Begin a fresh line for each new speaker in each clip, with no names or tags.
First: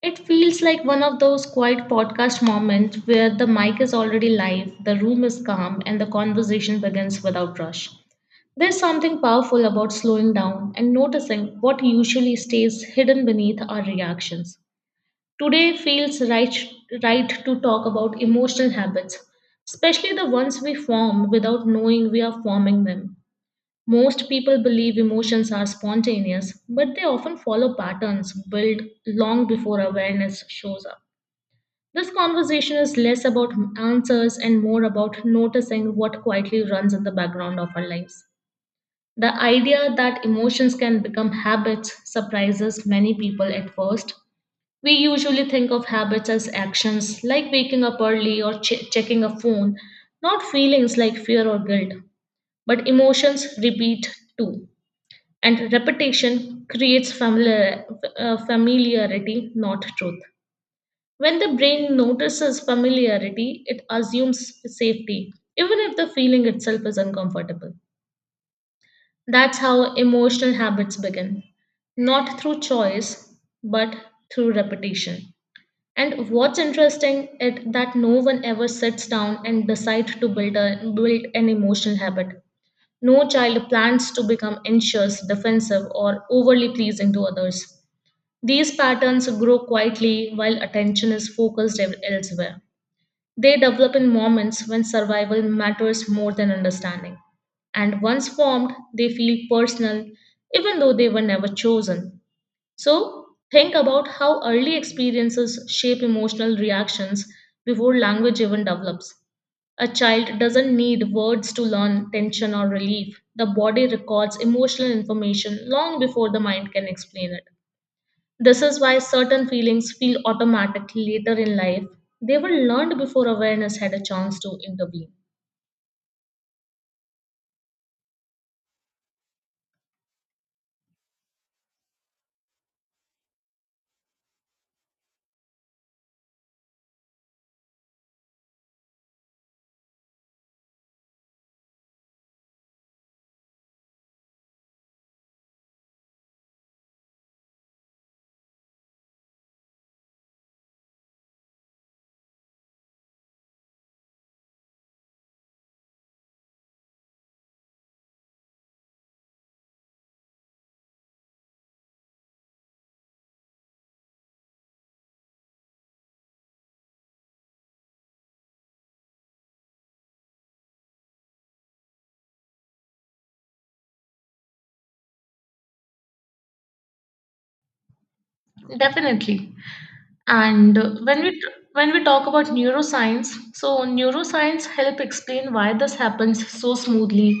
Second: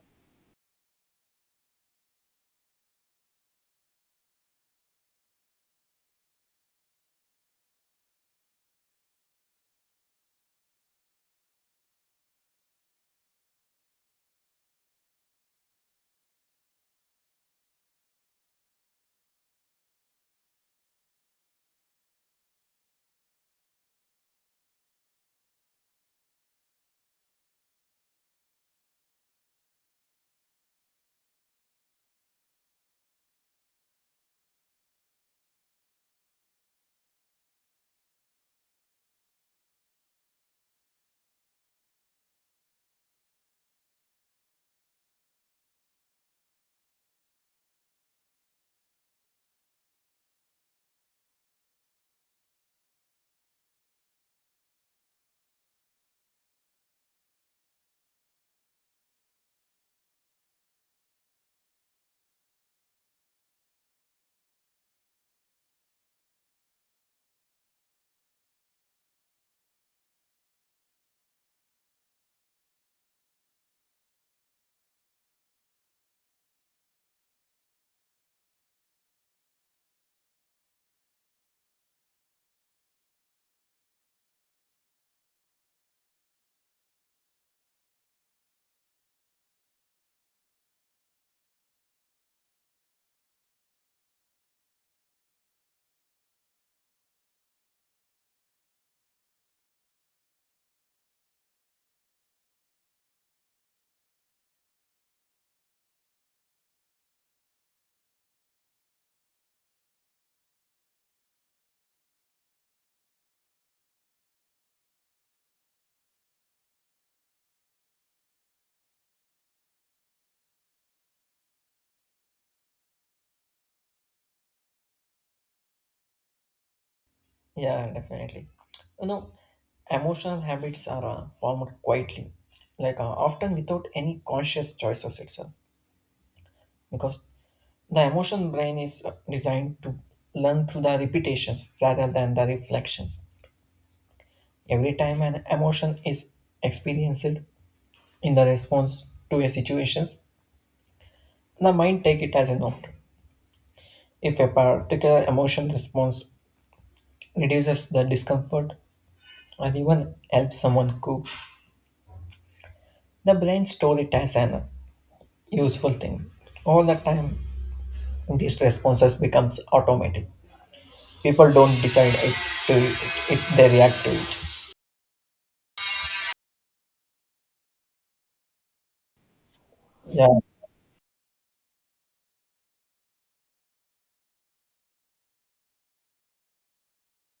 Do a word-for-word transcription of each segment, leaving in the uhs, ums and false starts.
It feels like one of those quiet podcast moments where the mic is already live, the room is calm, and the conversation begins without rush. There's something powerful about slowing down and noticing what usually stays hidden beneath our reactions. Today feels right, right to talk about emotional habits, especially the ones we form without knowing we are forming them. Most people believe emotions are spontaneous, but they often follow patterns built long before awareness shows up. This conversation is less about answers and more about noticing what quietly runs in the background of our lives. The idea that emotions can become habits surprises many people at first. We usually think of habits as actions like waking up early or che- checking a phone, not feelings like fear or guilt. But emotions repeat too and repetition creates familiar, uh, familiarity, not truth. When the brain notices familiarity, it assumes safety, even if the feeling itself is uncomfortable. That's how emotional habits begin, not through choice, but through repetition. And what's interesting is that no one ever sits down and decides to build, a, build an emotional habit. No child plans to become anxious, defensive, or overly pleasing to others. These patterns grow quietly while attention is focused ev- elsewhere. They develop in moments when survival matters more than understanding. And once formed, they feel personal, even though they were never chosen. So, think about how early experiences shape emotional reactions before language even develops. A child doesn't need words to learn tension or relief. The body records emotional information long before the mind can explain it. This is why certain feelings feel automatic later in life. They were learned before awareness had a chance to intervene.
Yeah, definitely. You know, emotional habits are uh, formed quietly, like uh, often without any conscious choices itself, because the emotion brain is uh, designed to learn through the repetitions rather than the reflections. Every time an emotion is experienced in the response to a situations, the mind take it as an option. If a particular emotion response reduces the discomfort or even helps someone cope, the brain store it as an useful thing. All the time, these responses becomes automatic. People don't decide it to it, it they react to it.
Definitely.
Yeah,
And uh, when we when we talk about neuroscience, so neuroscience help explain why this happens so smoothly.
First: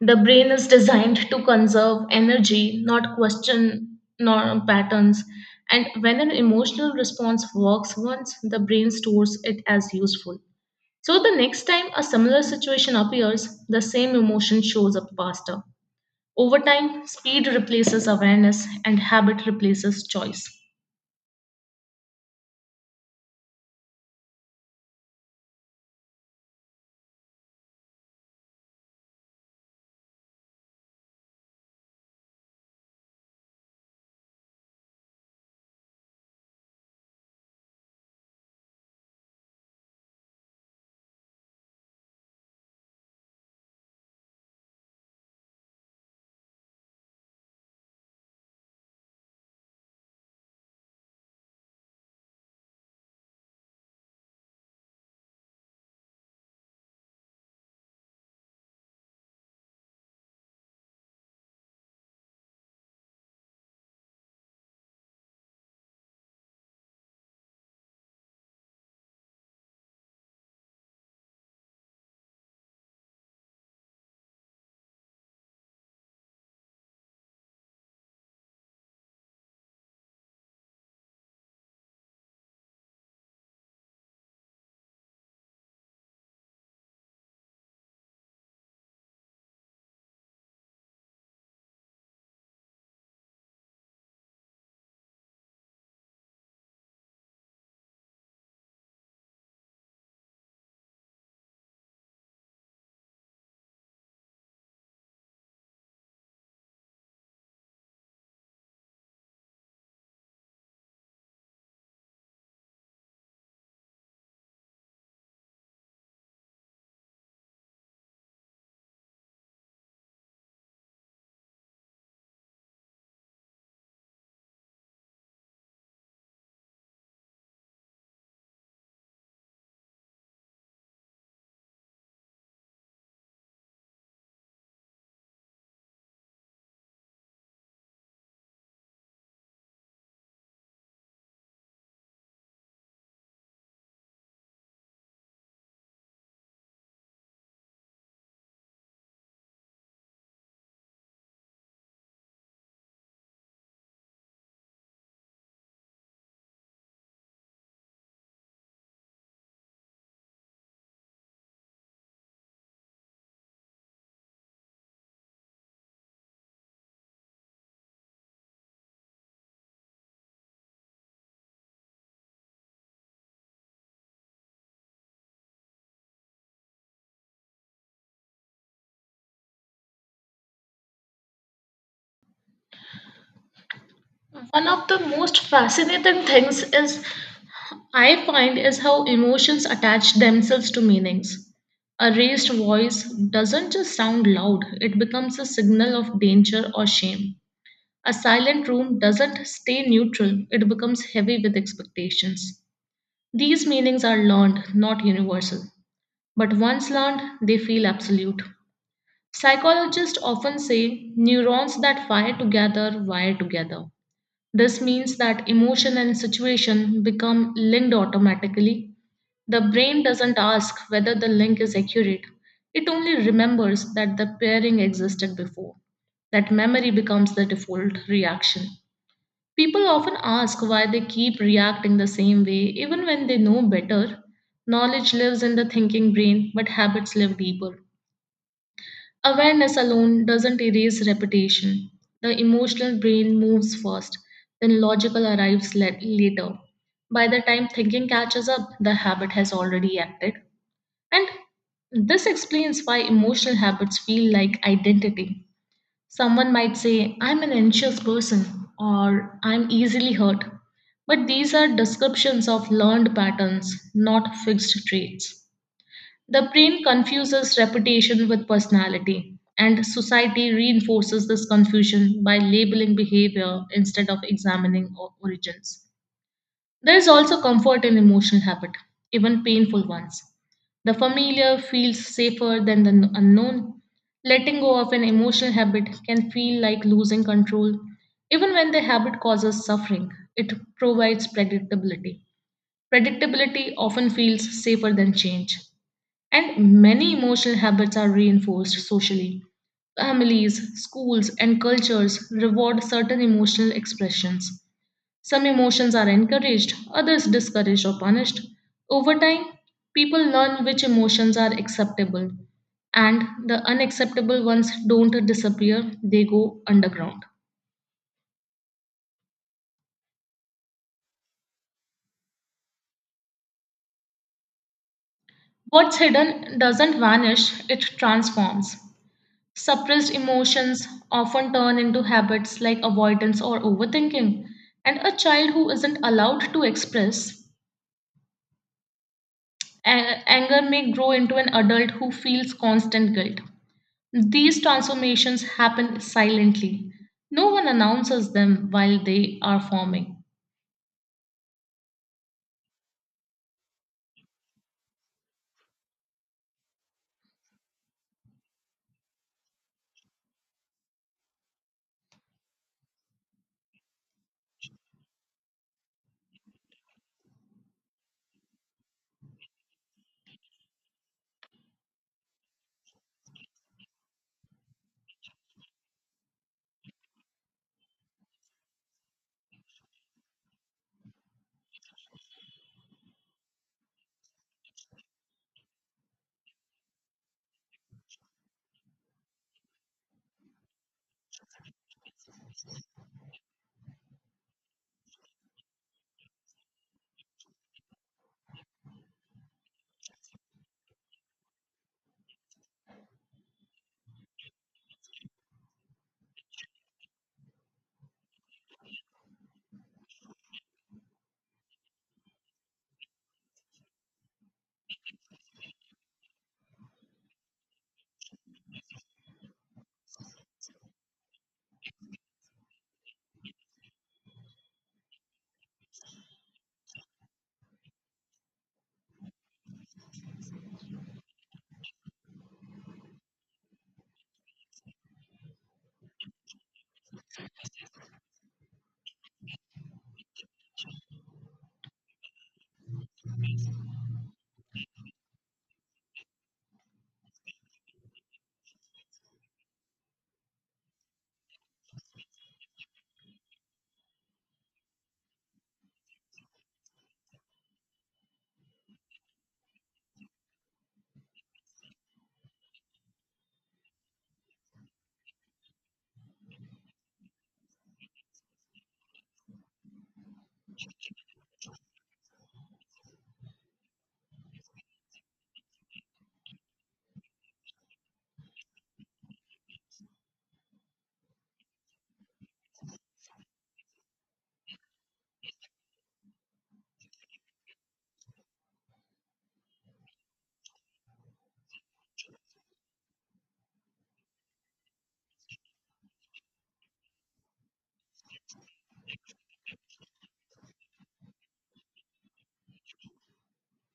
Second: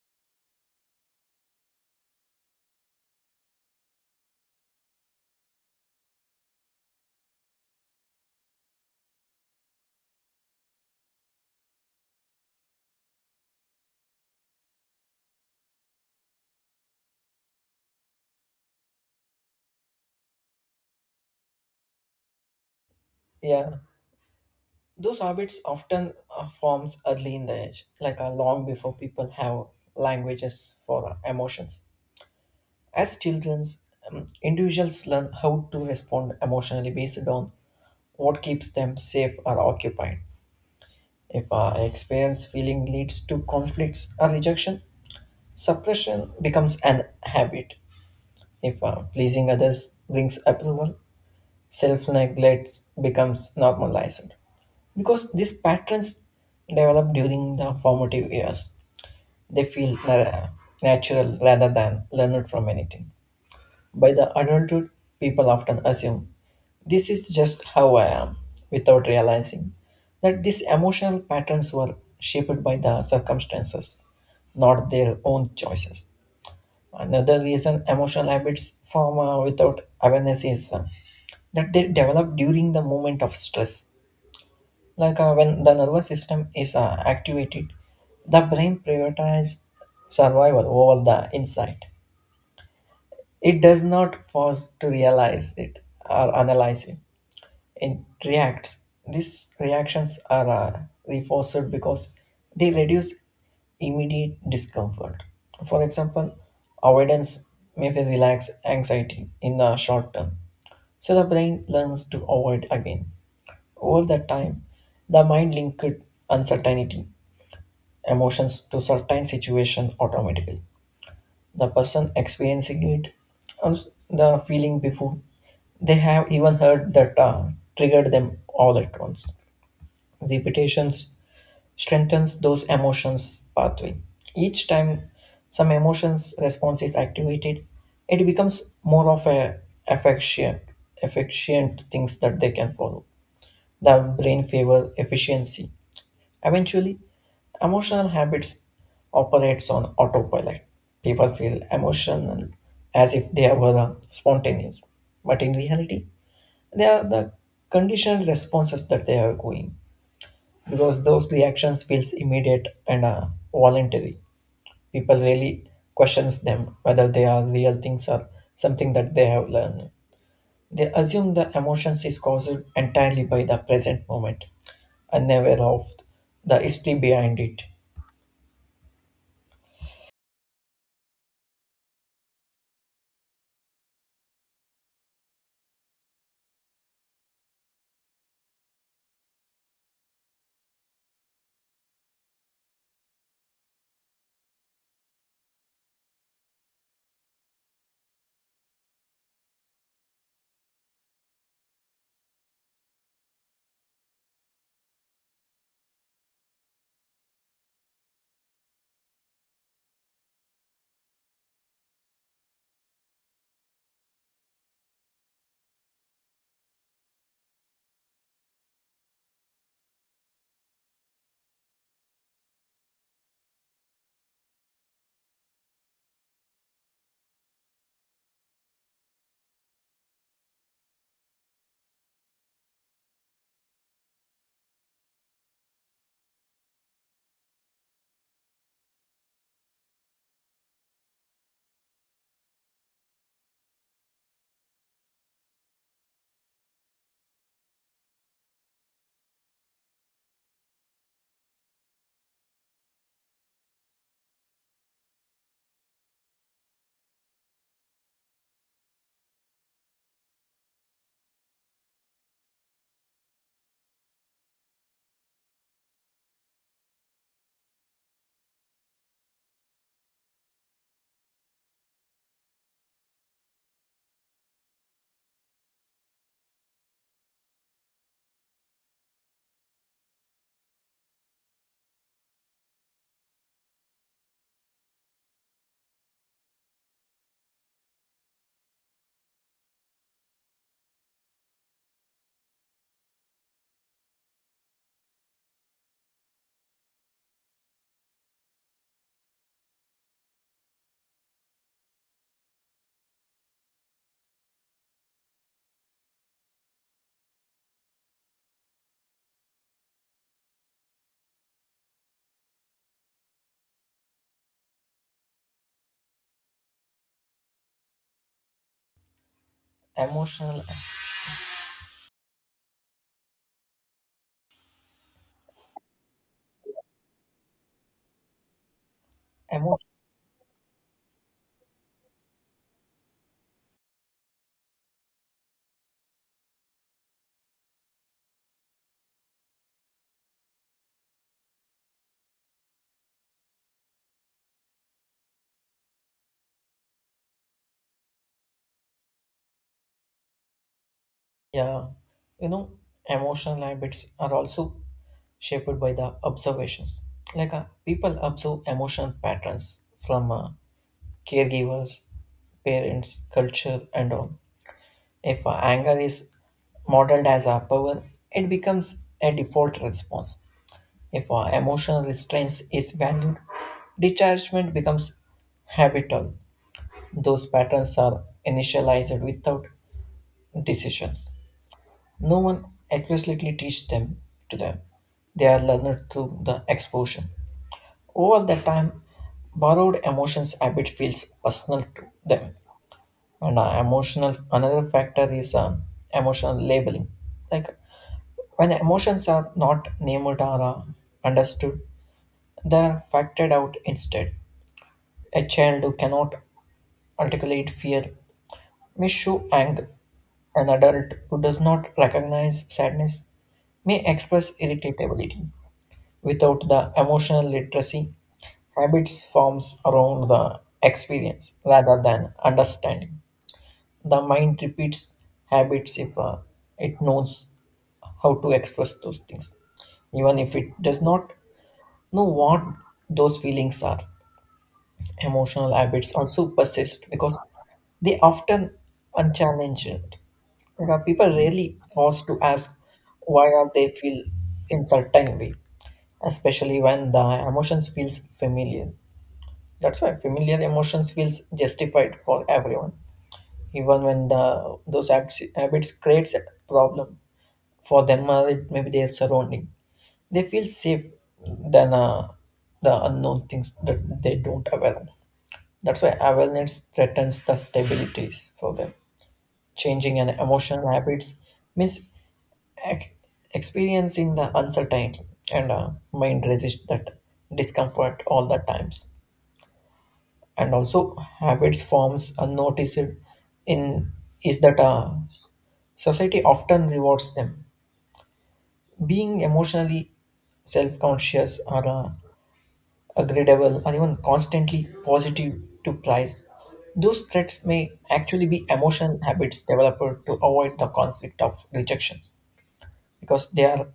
The brain is designed to conserve energy, not question nor patterns. And when an emotional response works once, the brain stores it as useful. So the next time a similar situation appears, the same emotion shows up faster. Over time, speed replaces awareness and habit replaces choice.
yeah. Those habits often uh, forms early in the age, like uh, long before people have languages for uh, emotions. As children, um, individuals learn how to respond emotionally based on what keeps them safe or occupied. If our experience feeling leads to conflicts or rejection, suppression becomes an habit. If uh, pleasing others brings approval, self neglect becomes normalized. Because these patterns develop during the formative years, they feel na- natural rather than learned from anything. By the adulthood, people often assume this is just how I am without realizing that these emotional patterns were shaped by the circumstances, not their own choices. Another reason emotional habits form uh, without awareness is uh, that they develop during the moment of stress. Like uh, when the nervous system is uh, activated, the brain prioritizes survival over the insight. It does not pause to realize it or analyze it it reacts. These reactions are uh, reinforced because they reduce immediate discomfort. For example, avoidance may feel relax anxiety in the short term, so the brain learns to avoid again. Over that time, the mind linked uncertainty emotions to certain situation automatically the person experiencing it and s- the feeling before they have even heard that uh, triggered them all at once. Repetitions strengthens those emotions pathway. Each time some emotions response is activated, it becomes more of a efficient, efficient things that they can follow. The brain favor efficiency. Eventually, emotional habits operates on autopilot. People feel emotional as if they were uh, spontaneous, but in reality, they are the conditioned responses that they are going because those reactions feels immediate and uh, voluntary. People really questions them whether they are real things or something that they have learned. They assume the emotions is caused entirely by the present moment and never of the history behind it.
One of the most fascinating things is I find is how emotions attach themselves to meanings. A raised voice doesn't just sound loud, it becomes a signal of danger or shame. A silent room doesn't stay neutral, it becomes heavy with expectations. These meanings are learned, not universal. But once learned, they feel absolute. Psychologists often say neurons that fire together wire together. This means that emotion and situation become linked automatically. The brain doesn't ask whether the link is accurate, it only remembers that the pairing existed before. That memory becomes the default reaction. People often ask why they keep reacting the same way even when they know better. Knowledge lives in the thinking brain, but habits live deeper. Awareness alone doesn't erase repetition. The emotional brain moves first, then logical arrives la- later. By the time thinking catches up, the habit has already acted. And this explains why emotional habits feel like identity. Someone might say, I'm an anxious person, or I'm easily hurt. But these are descriptions of learned patterns, not fixed traits. The brain confuses reputation with personality, and society reinforces this confusion by labeling behavior instead of examining o- origins. There is also comfort in emotional habit, even painful ones. The familiar feels safer than the kn- unknown. Letting go of an emotional habit can feel like losing control. Even when the habit causes suffering, it provides predictability. Predictability often feels safer than change. And many emotional habits are reinforced socially. Families, schools, and cultures reward certain emotional expressions. Some emotions are encouraged, others discouraged or punished. Over time, people learn which emotions are acceptable, and the unacceptable ones don't disappear, they go underground.
Emotional,
What's hidden doesn't vanish, it transforms.
emotion,
Suppressed emotions often turn into habits like avoidance or overthinking, and a child who isn't allowed to express a- anger may grow into an adult who feels constant guilt. These transformations happen silently. No one announces them while they are forming.
yeah, you know, emotional habits are also shaped by the observations. Like uh, people observe emotional patterns from uh, caregivers, parents, culture, and all. If uh, anger is modeled as a power, it becomes a default response. If uh, emotional restraint is valued, detachment becomes habitual. Those patterns are initialized without decisions. No one explicitly teaches them to them. They are learned through the exposure. Over that time, borrowed emotions habit feels personal to them. And uh, emotional another factor is um, emotional labeling. Like when emotions are not named or uh, understood, they are factored out instead. A child who cannot articulate fear may show anger. An adult who does not recognize sadness may express irritability. Without the emotional literacy, habits forms around the experience rather than understanding. The mind repeats habits if uh, it knows how to express those things, even if it does not know what those feelings are. Emotional habits also persist because they often unchallenged. Like, uh, people rarely pause to ask why are they feel in certain way, especially when the emotions feels familiar. That's why familiar emotions feels justified for everyone, even when the those acts, habits creates a problem for them or it maybe their surrounding. They feel safe than uh, the unknown things that they don't aware of. That's why awareness threatens the stabilities for them. Changing an emotional habits means ex- experiencing the uncertainty and uh, mind resist that discomfort all the times. And also habits forms are noticed in is that uh, society often rewards them being emotionally self-conscious or uh, agreeable or even constantly positive to price those threats may actually be emotional habits developed to avoid the conflict of rejections because they are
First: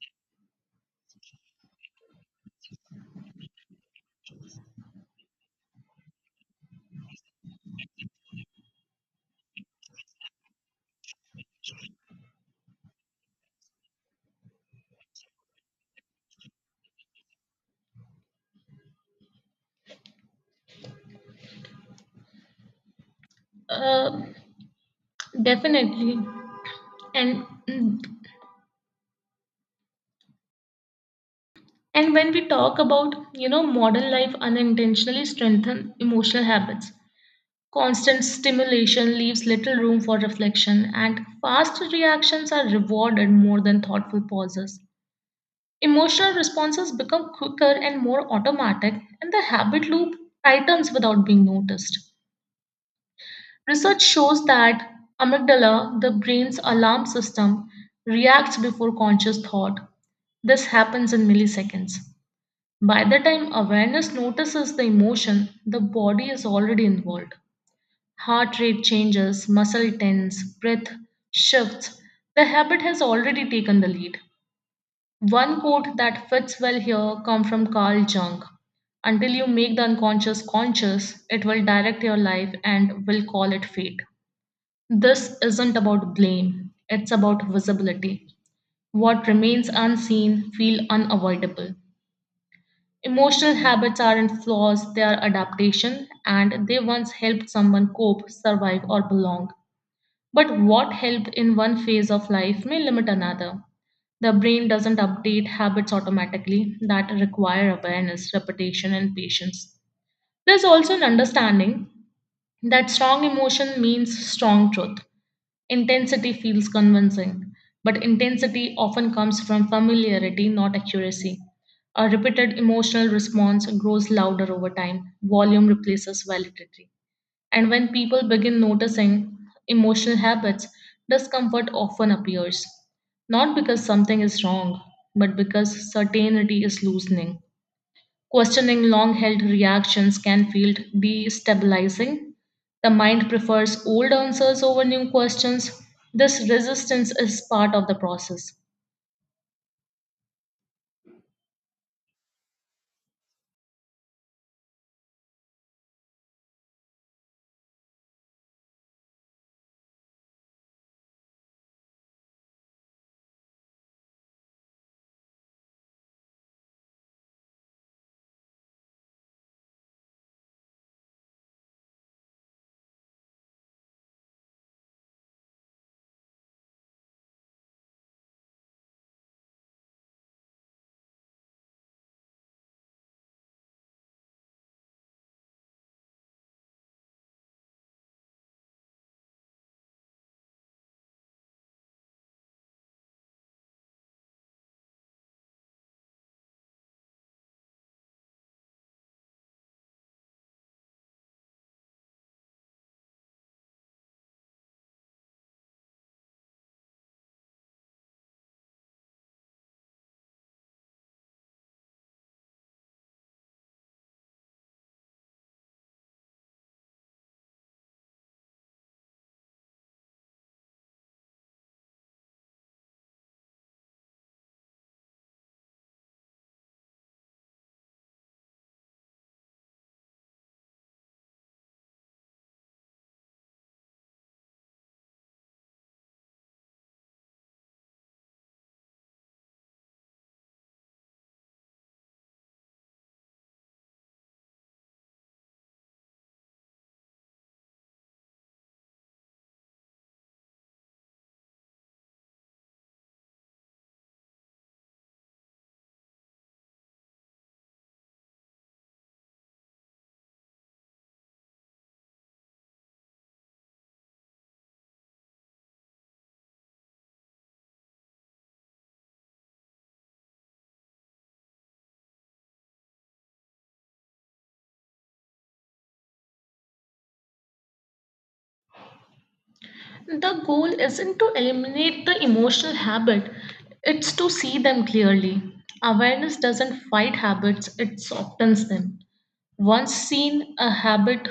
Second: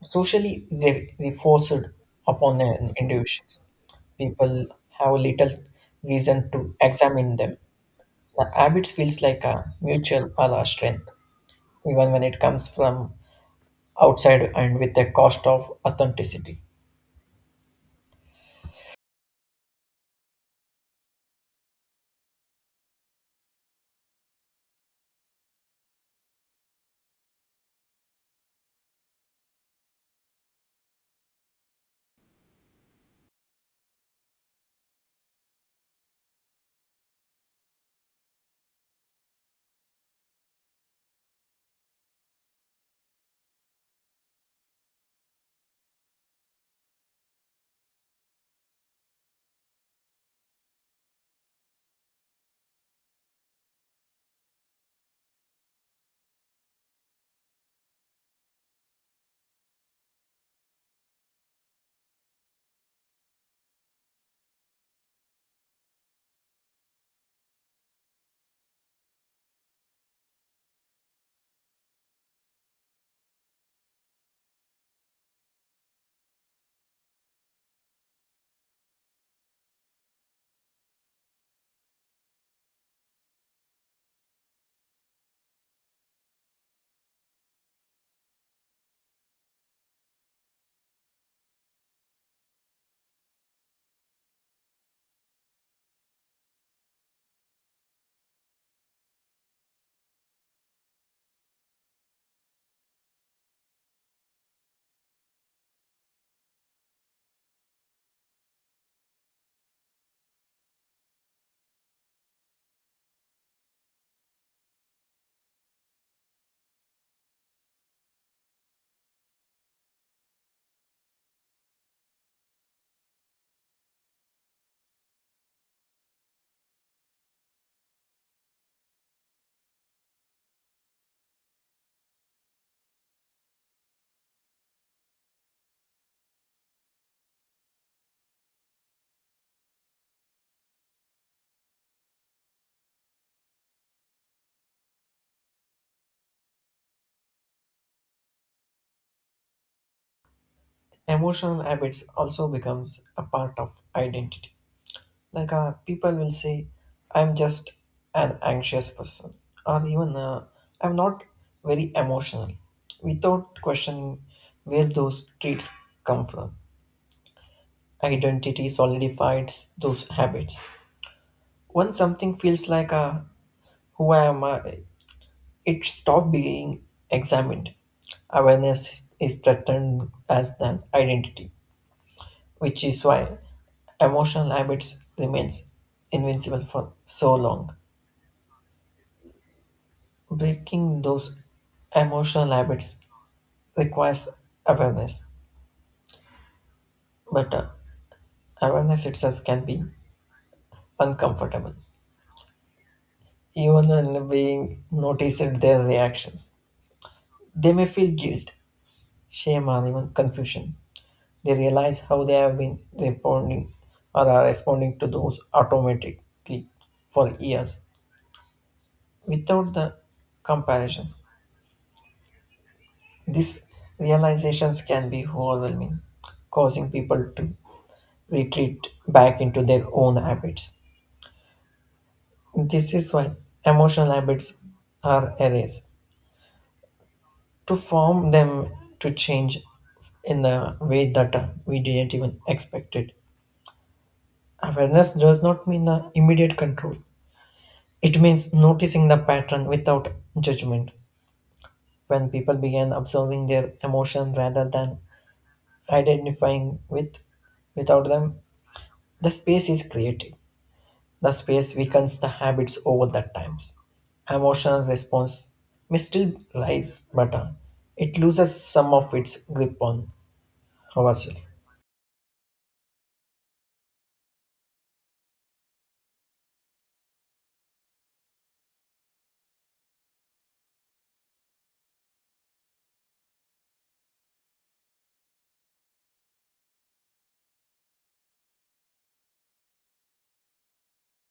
socially re- reinforced upon an individuals people have little reason to examine them. The habits feels like a mutual ala strength, even when it comes from outside and with the cost of authenticity.
Uh, definitely. And and when we talk about, you know, modern life unintentionally strengthen emotional habits. Constant stimulation leaves little room for reflection, and fast reactions are rewarded more than thoughtful pauses. Emotional responses become quicker and more automatic, and the habit loop tightens without being noticed. Research shows that amygdala, the brain's alarm system, reacts before conscious thought. This happens in milliseconds. By the time awareness notices the emotion, the body is already involved. Heart rate changes, muscle tense, breath shifts. The habit has already taken the lead. One quote that fits well here comes from Carl Jung. Until you make the unconscious conscious, it will direct your life and will call it fate. This isn't about blame, it's about visibility. What remains unseen feel unavoidable. Emotional habits aren't flaws, they are adaptation and they once helped someone cope, survive, or belong. But what helped in one phase of life may limit another. The brain doesn't update habits automatically that require awareness, repetition, and patience. There's also an understanding that strong emotion means strong truth. Intensity feels convincing, but intensity often comes from familiarity, not accuracy. A repeated emotional response grows louder over time. Volume replaces validity. And when people begin noticing emotional habits, discomfort often appears. Not because something is wrong, but because certainty is loosening. Questioning long held reactions can feel destabilizing. The mind prefers old answers over new questions. This resistance is part of the process.
Emotional habits also becomes a part of identity. Like uh, people will say, "I'm just an anxious person," or even uh, "I'm not very emotional," without questioning where those traits come from. Identity solidifies those habits. Once something feels like a who I am, uh, it stopped being examined. Awareness is threatened as an identity, which is why emotional habits remains invincible for so long. Breaking those emotional habits requires awareness, but uh, awareness itself can be uncomfortable, even when being noticed their reactions. They may feel guilt, shame, or even confusion. They realize how they have been responding or are responding to those automatically for years without the comparisons. These realizations can be overwhelming, causing people to retreat back into their own habits. This is why emotional habits are erased. To form them to change in the way that uh, we didn't even expect it. Awareness does not mean uh, immediate control. It means noticing the pattern without judgment. When people began observing their emotion rather than identifying with without them, the space is created. The space weakens the habits over the times. Emotional response may still rise, but uh, it loses some of its grip on ourselves.
The goal isn't to eliminate the emotional habit, it's to see them clearly. Awareness doesn't fight habits, it softens them. Once seen, a habit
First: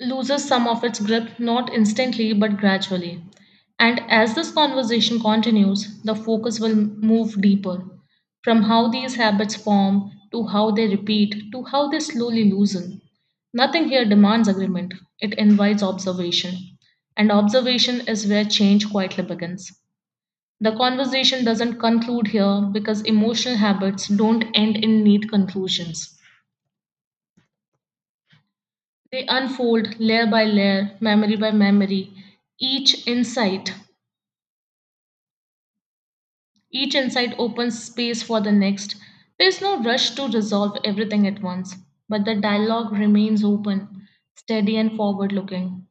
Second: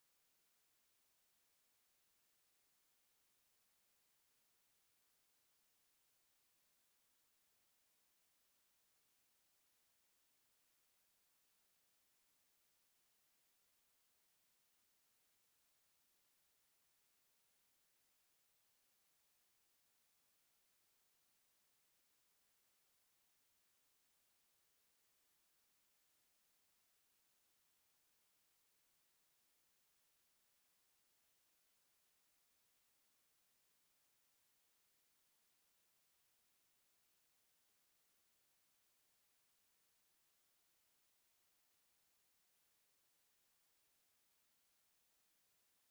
loses some of its grip not instantly but gradually. And as this conversation continues, the focus will move deeper from how these habits form to how they repeat to how they slowly loosen. Nothing here demands agreement, it invites observation. And observation is where change quietly begins. The conversation doesn't conclude here because emotional habits don't end in neat conclusions. They unfold layer by layer, memory by memory. Each insight, each insight opens space for the next. There is no rush to resolve everything at once, but the dialogue remains open, steady, and forward looking.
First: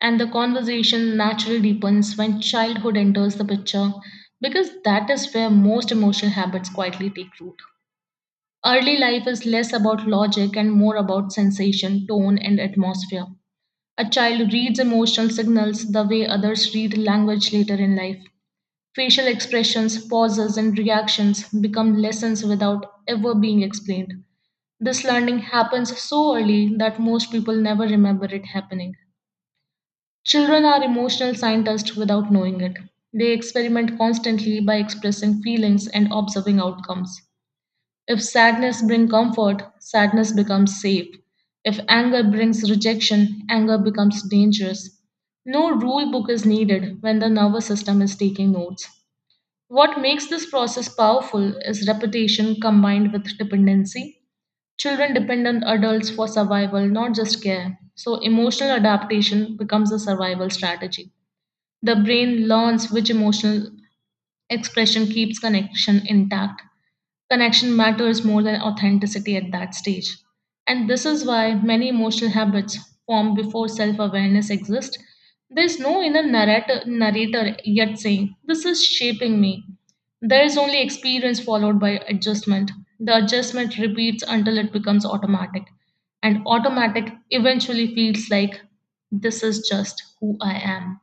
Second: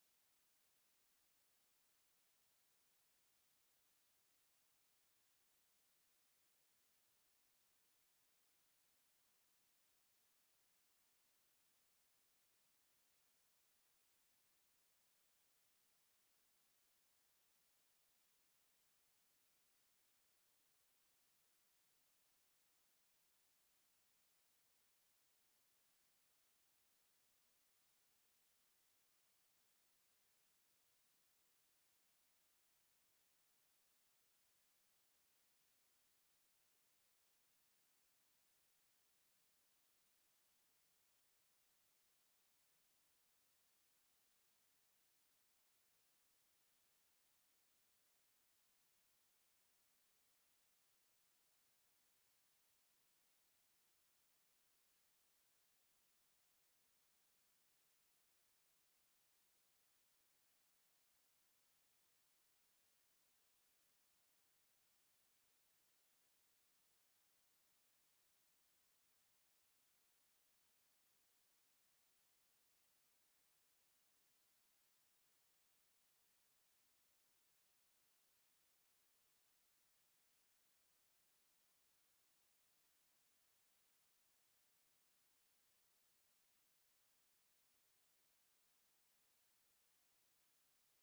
And the conversation naturally deepens when childhood enters the picture because that is where most emotional habits quietly take root. Early life is less about logic and more about sensation, tone, and atmosphere. A child reads emotional signals the way others read language later in life. Facial expressions, pauses, and reactions become lessons without ever being explained. This learning happens so early that most people never remember it happening. Children are emotional scientists without knowing it. They experiment constantly by expressing feelings and observing outcomes. If sadness brings comfort, sadness becomes safe. If anger brings rejection, anger becomes dangerous. No rule book is needed when the nervous system is taking notes. What makes this process powerful is repetition combined with dependency. Children depend on adults for survival, not just care. So, emotional adaptation becomes a survival strategy. The brain learns which emotional expression keeps connection intact. Connection matters more than authenticity at that stage. And this is why many emotional habits form before self awareness exist. There's no inner narrator, narrator yet saying, this is shaping me. There is only experience followed by adjustment. The adjustment repeats until it becomes automatic. And automatic eventually feels like, this is just who I am.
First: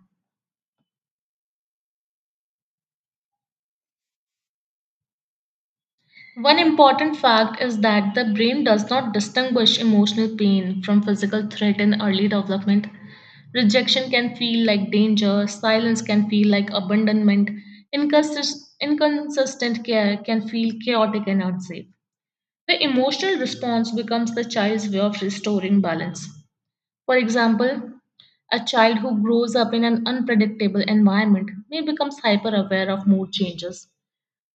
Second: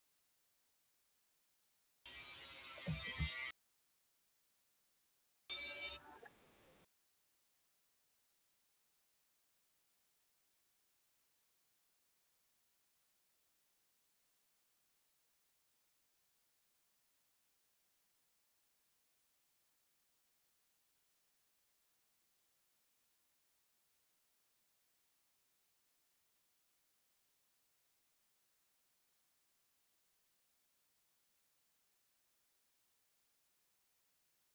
One important fact is that the brain does not distinguish emotional pain from physical threat in early development. Rejection can feel like danger, silence can feel like abandonment, inconsist- inconsistent care can feel chaotic and unsafe. The emotional response becomes the child's way of restoring balance. For example, a child who grows up in an unpredictable environment may become hyper aware of mood changes,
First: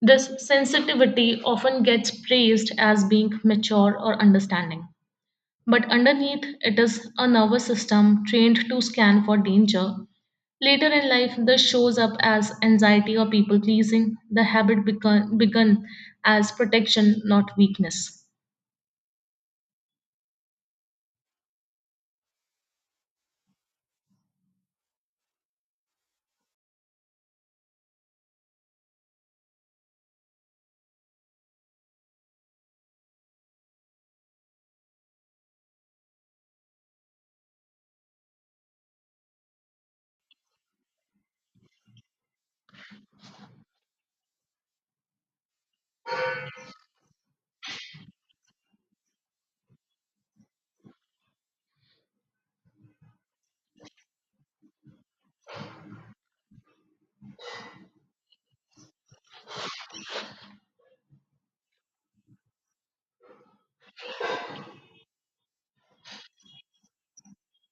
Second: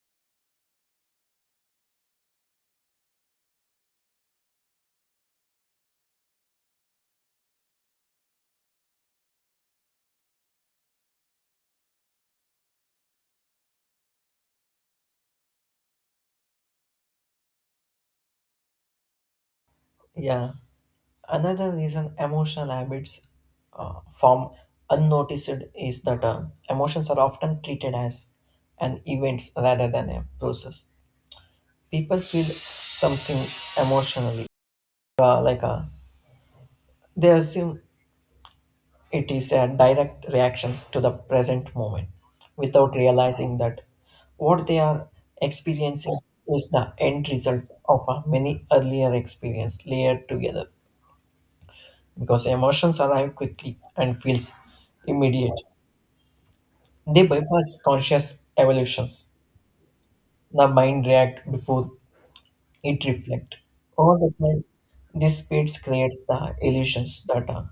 this sensitivity often gets praised as being mature or understanding, but underneath it is a nervous system trained to scan for danger. Later in life, this shows up as anxiety or people pleasing. The habit begun, begun as protection, not weakness.
Yeah. Another reason emotional habits uh, form unnoticed is that uh, emotions are often treated as an event rather than a process. People feel something emotionally, uh, like uh, they assume it is a direct reactions to the present moment, without realizing that what they are experiencing is the end result of a many earlier experience layered together. Because emotions arrive quickly and feels immediate. They bypass conscious evolutions. The mind reacts before it reflects. Over the time, this speed creates the illusions that are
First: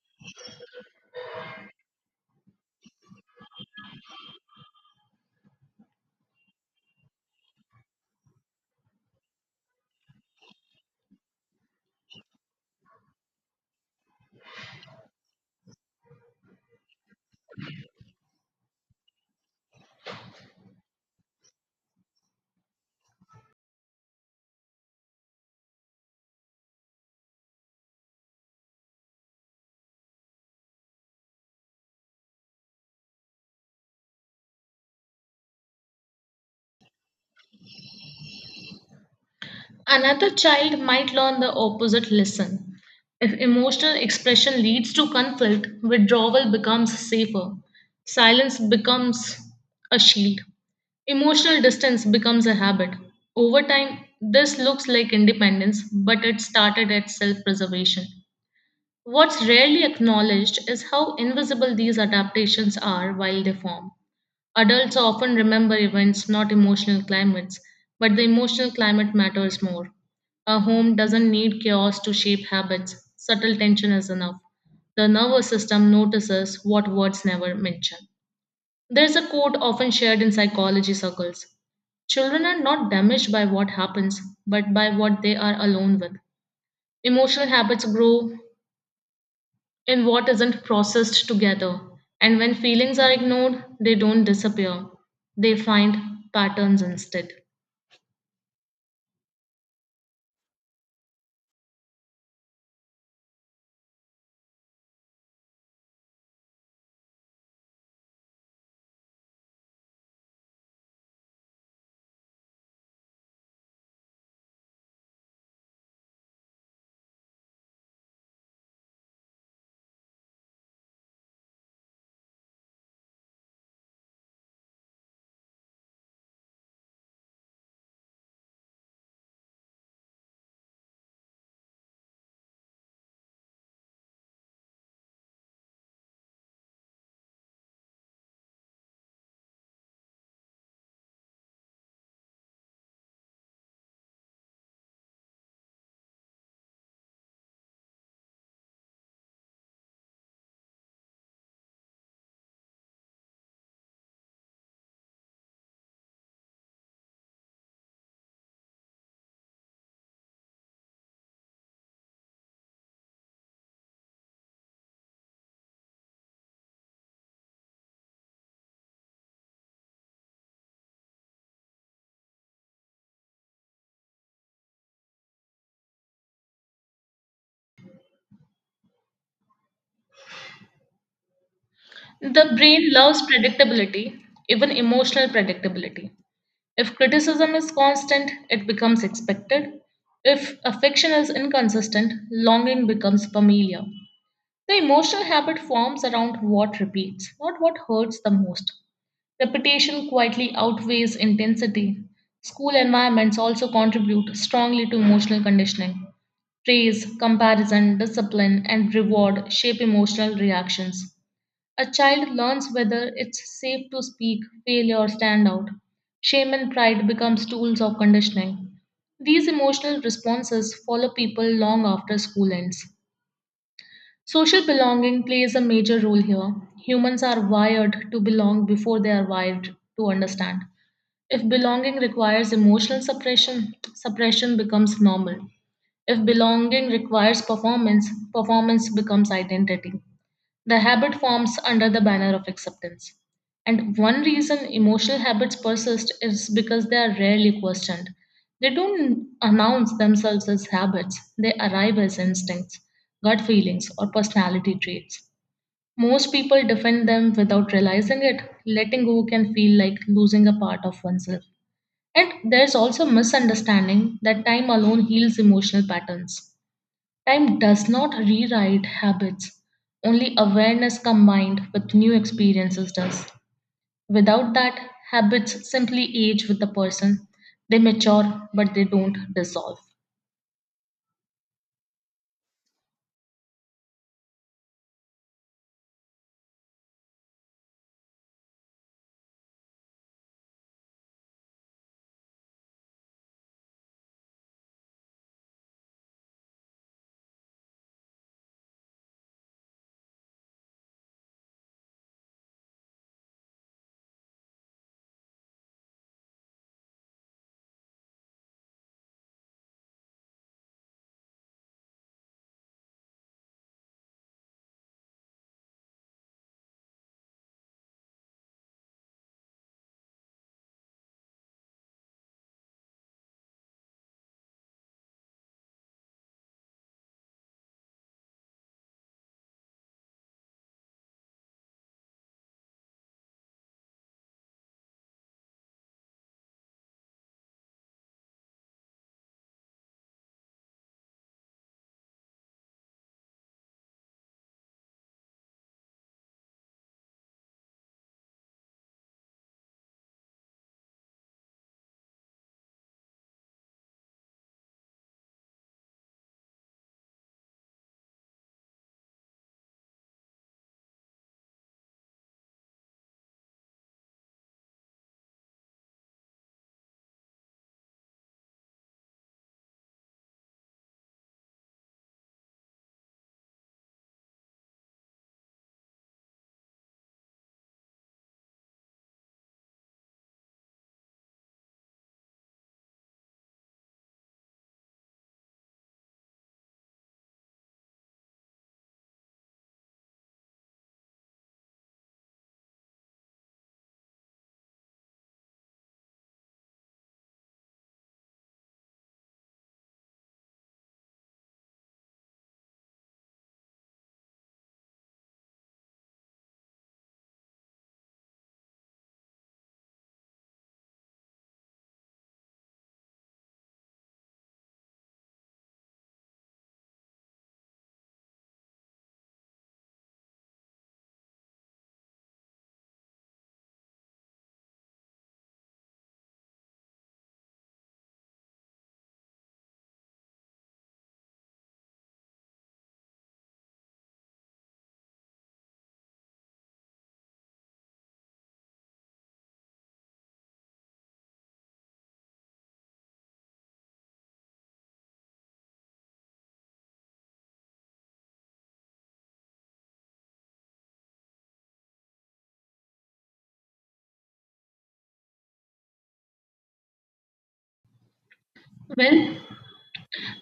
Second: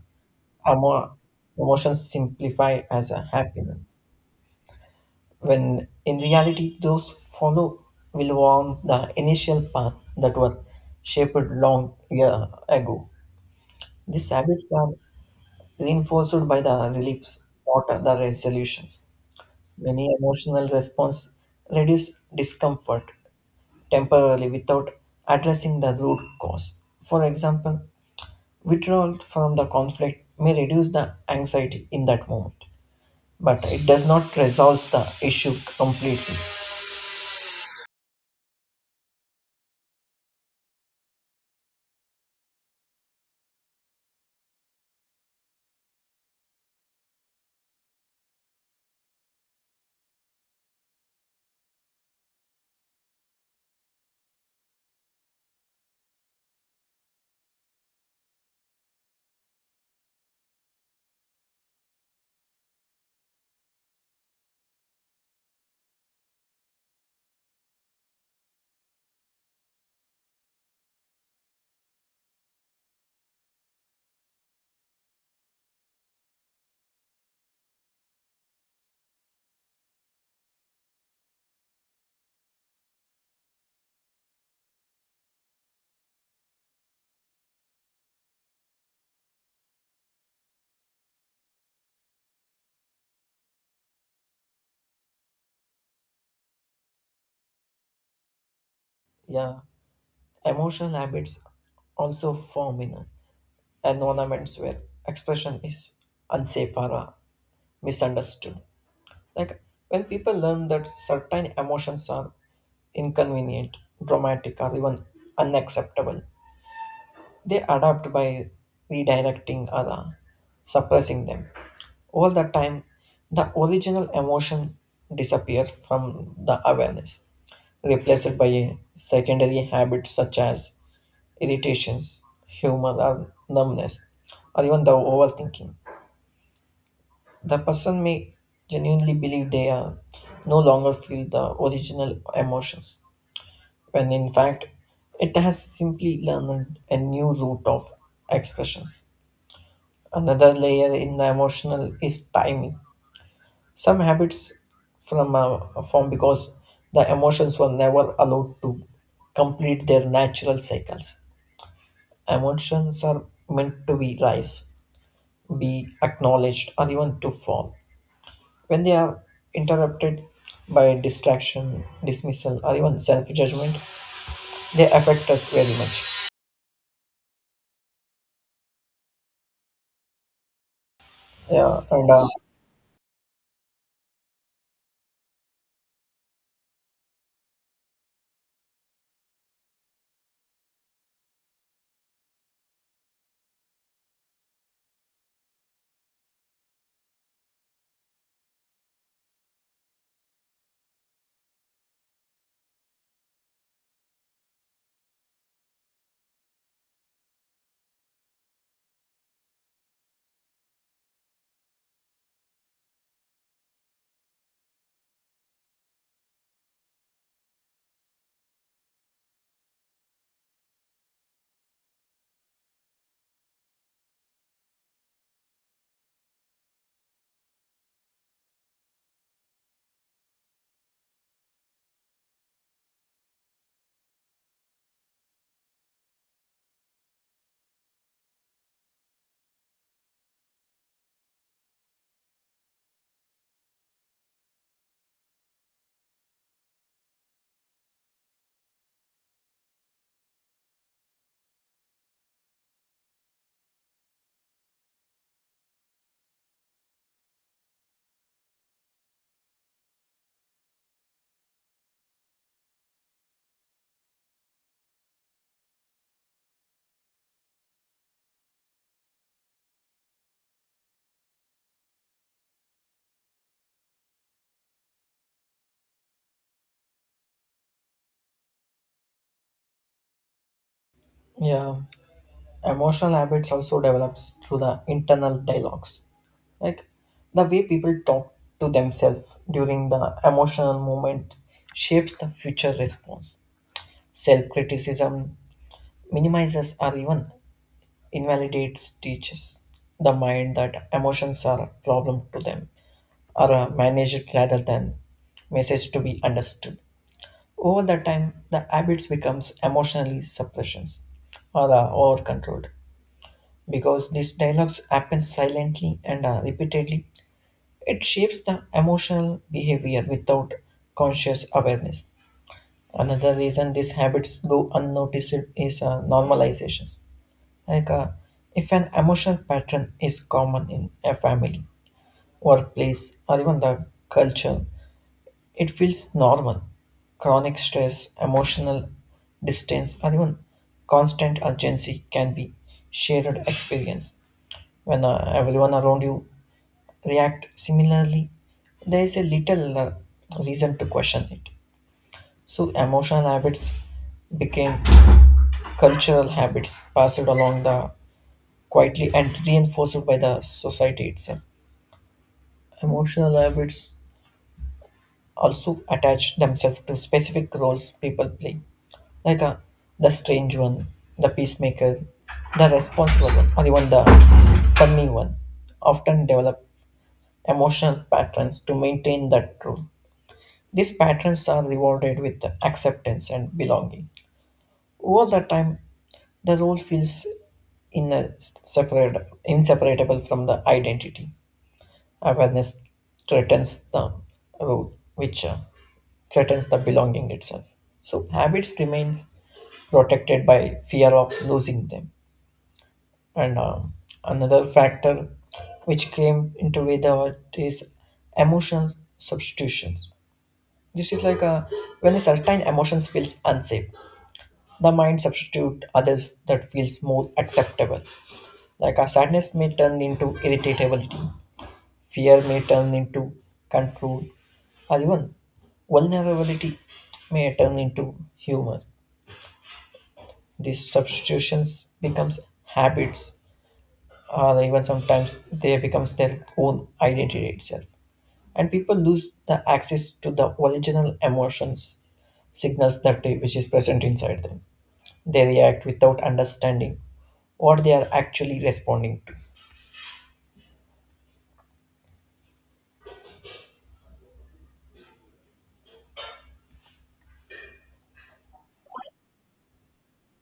emo- emotions simplify as a happiness. When in reality, those follow will warm the initial path that were shaped long year ago. These habits are reinforced by the reliefs, not the resolutions. Many emotional response reduce discomfort temporarily without addressing the root cause. For example, withdrawal from the conflict may reduce the anxiety in that moment, but it does not resolve the issue completely.
Another child might learn the opposite lesson. If emotional expression leads to conflict, withdrawal becomes safer. Silence becomes a shield. Emotional distance becomes a habit. Over time, this looks like independence, but it started at self preservation. What's rarely acknowledged is how invisible these adaptations are while they form. Adults often remember events, not emotional climates, but the emotional climate matters more. A home doesn't need chaos to shape habits, subtle tension is enough. The nervous system notices what words never mention. There's a quote often shared in psychology circles: children are not damaged by what happens, but by what they are alone with. Emotional habits grow in what isn't processed together. And when feelings are ignored, they don't disappear, they find patterns instead.
Yeah, emotional habits also form in environments where expression is unsafe or uh, misunderstood. Like when people learn that certain emotions are inconvenient, dramatic, or even unacceptable, they adapt by redirecting or uh, suppressing them. All the time, the original emotion disappears from the awareness, replaced by a secondary habits such as irritations, humor, or numbness, or even the overthinking. The person may genuinely believe they uh, no longer feel the original emotions when in fact it has simply learned a new route of expressions. Another layer in the emotional is timing. Some habits from uh, form because the emotions were never allowed to complete their natural cycles. Emotions are meant to be rise, be acknowledged or even to fall. When they are interrupted by distraction, dismissal, or even self judgment, they affect us very much. Yeah, and uh,
The brain loves predictability, even emotional predictability. If criticism is constant, it becomes expected. If affection is inconsistent, longing becomes familiar. The emotional habit forms around what repeats, not what hurts the most. Repetition quietly outweighs intensity. School environments also contribute strongly to emotional conditioning. Praise, comparison, discipline, and reward shape emotional reactions. A child learns whether it's safe to speak, fail, or stand out. Shame and pride becomes tools of conditioning. These emotional responses follow people long after school ends. Social belonging plays a major role here. Humans are wired to belong before they are wired to understand. If belonging requires emotional suppression, suppression becomes normal. If belonging requires performance, performance becomes identity. The habit forms under the banner of acceptance. And one reason emotional habits persist is because they are rarely questioned. They don't announce themselves as habits, they arrive as instincts, gut feelings, or personality traits. Most people defend them without realizing it. Letting go can feel like losing a part of oneself. And there's also misunderstanding that time alone heals emotional patterns. Time does not rewrite habits, only awareness combined with new experiences does. Without that, habits simply age with the person. They mature, but they don't dissolve.
yeah, emotional habits also develops through the internal dialogues, like the way people talk to themselves during the emotional moment shapes the future response. Self criticism minimizes or even invalidates teaches the mind that emotions are a problem to them or uh, managed rather than message to be understood. Over the time, the habits becomes emotionally suppressions or uh, over controlled because these dialogues happen silently and uh, repeatedly. It shapes the emotional behavior without conscious awareness. Another reason these habits go unnoticed is uh, normalizations. Like uh, if an emotional pattern is common in a family, workplace, or even the culture, it feels normal; chronic stress, emotional distance, or even constant urgency can be shared experience. When uh, everyone around you react similarly, there is a little uh, reason to question it. So emotional habits became cultural habits passed along the quietly and reinforced by the society itself. Emotional habits also attach themselves to specific roles people play like uh, the strange one, the peacemaker, the responsible one, or even the funny one, often develop emotional patterns to maintain that truth. These patterns are rewarded with acceptance and belonging. Over the time, the role feels in separate, inseparable from the identity. Awareness threatens the role, which uh, threatens the belonging itself. So habits remains protected by fear of losing them. And uh, another factor which came into with our is emotional substitutions. This is like a, when a certain emotions feels unsafe, the mind substitute others that feels more acceptable. Like a sadness may turn into irritability, fear may turn into control, or even vulnerability may turn into humor. These substitutions becomes habits or even sometimes they becomes their own identity itself and people lose the access to the original emotions signals that they- which is present inside them they react without understanding what they are actually responding to.
Well,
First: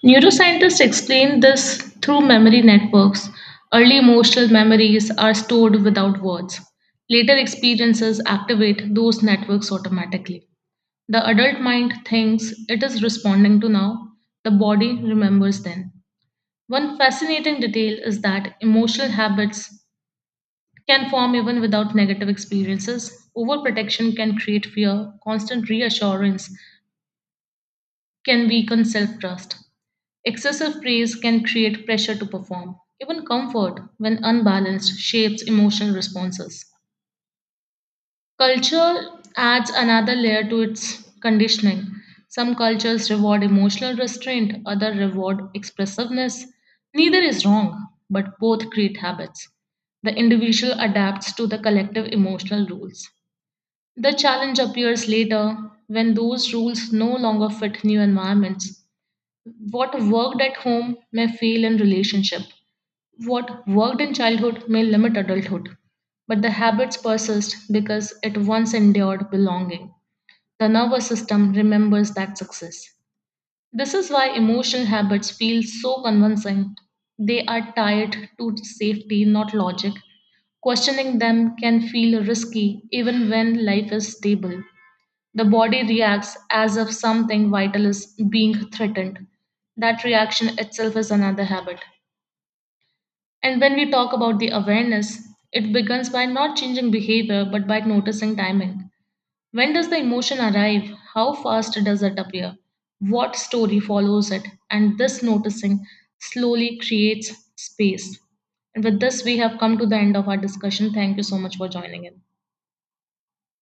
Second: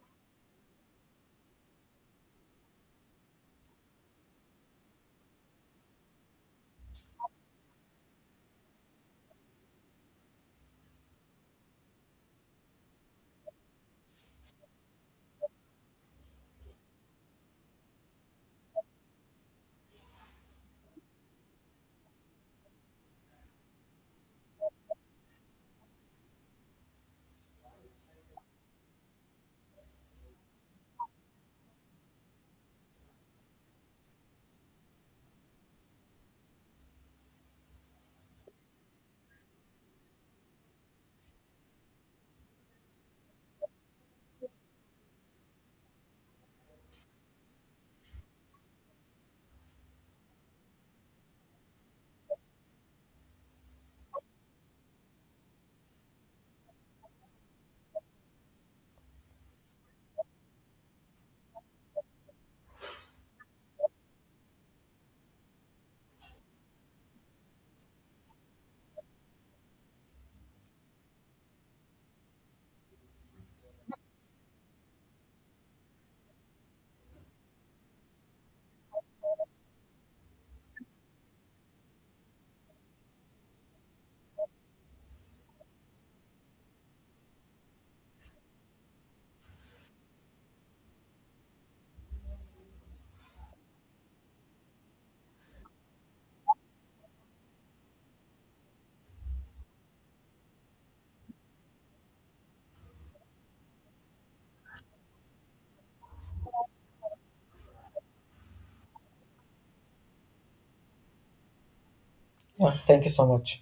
neuroscientists explain this through memory networks. Early emotional memories are stored without words. Later experiences activate those networks automatically. The adult mind thinks it is responding to now, the body remembers then. One fascinating detail is that emotional habits can form even without negative experiences. Overprotection can create fear, constant reassurance can weaken self trust. Excessive praise can create pressure to perform. Even comfort, when unbalanced, shapes emotional responses. Culture adds another layer to its conditioning. Some cultures reward emotional restraint, others reward expressiveness. Neither is wrong, but both create habits. The individual adapts to the collective emotional rules. The challenge appears later when those rules no longer fit new environments. What worked at home may fail in relationship. What worked in childhood may limit adulthood. But the habits persist because it once endured belonging. The nervous system remembers that success. This is why emotional habits feel so convincing. They are tied to safety, not logic. Questioning them can feel risky even when life is stable. The body reacts as if something vital is being threatened. That reaction itself is another habit. And when we talk about the awareness, it begins by not changing behavior but by noticing timing. When does the emotion arrive? How fast does it appear? What story follows it? And this noticing slowly creates space. And with this, we have come to the end of our discussion. Thank you so much for joining in.
Yeah, thank you so much.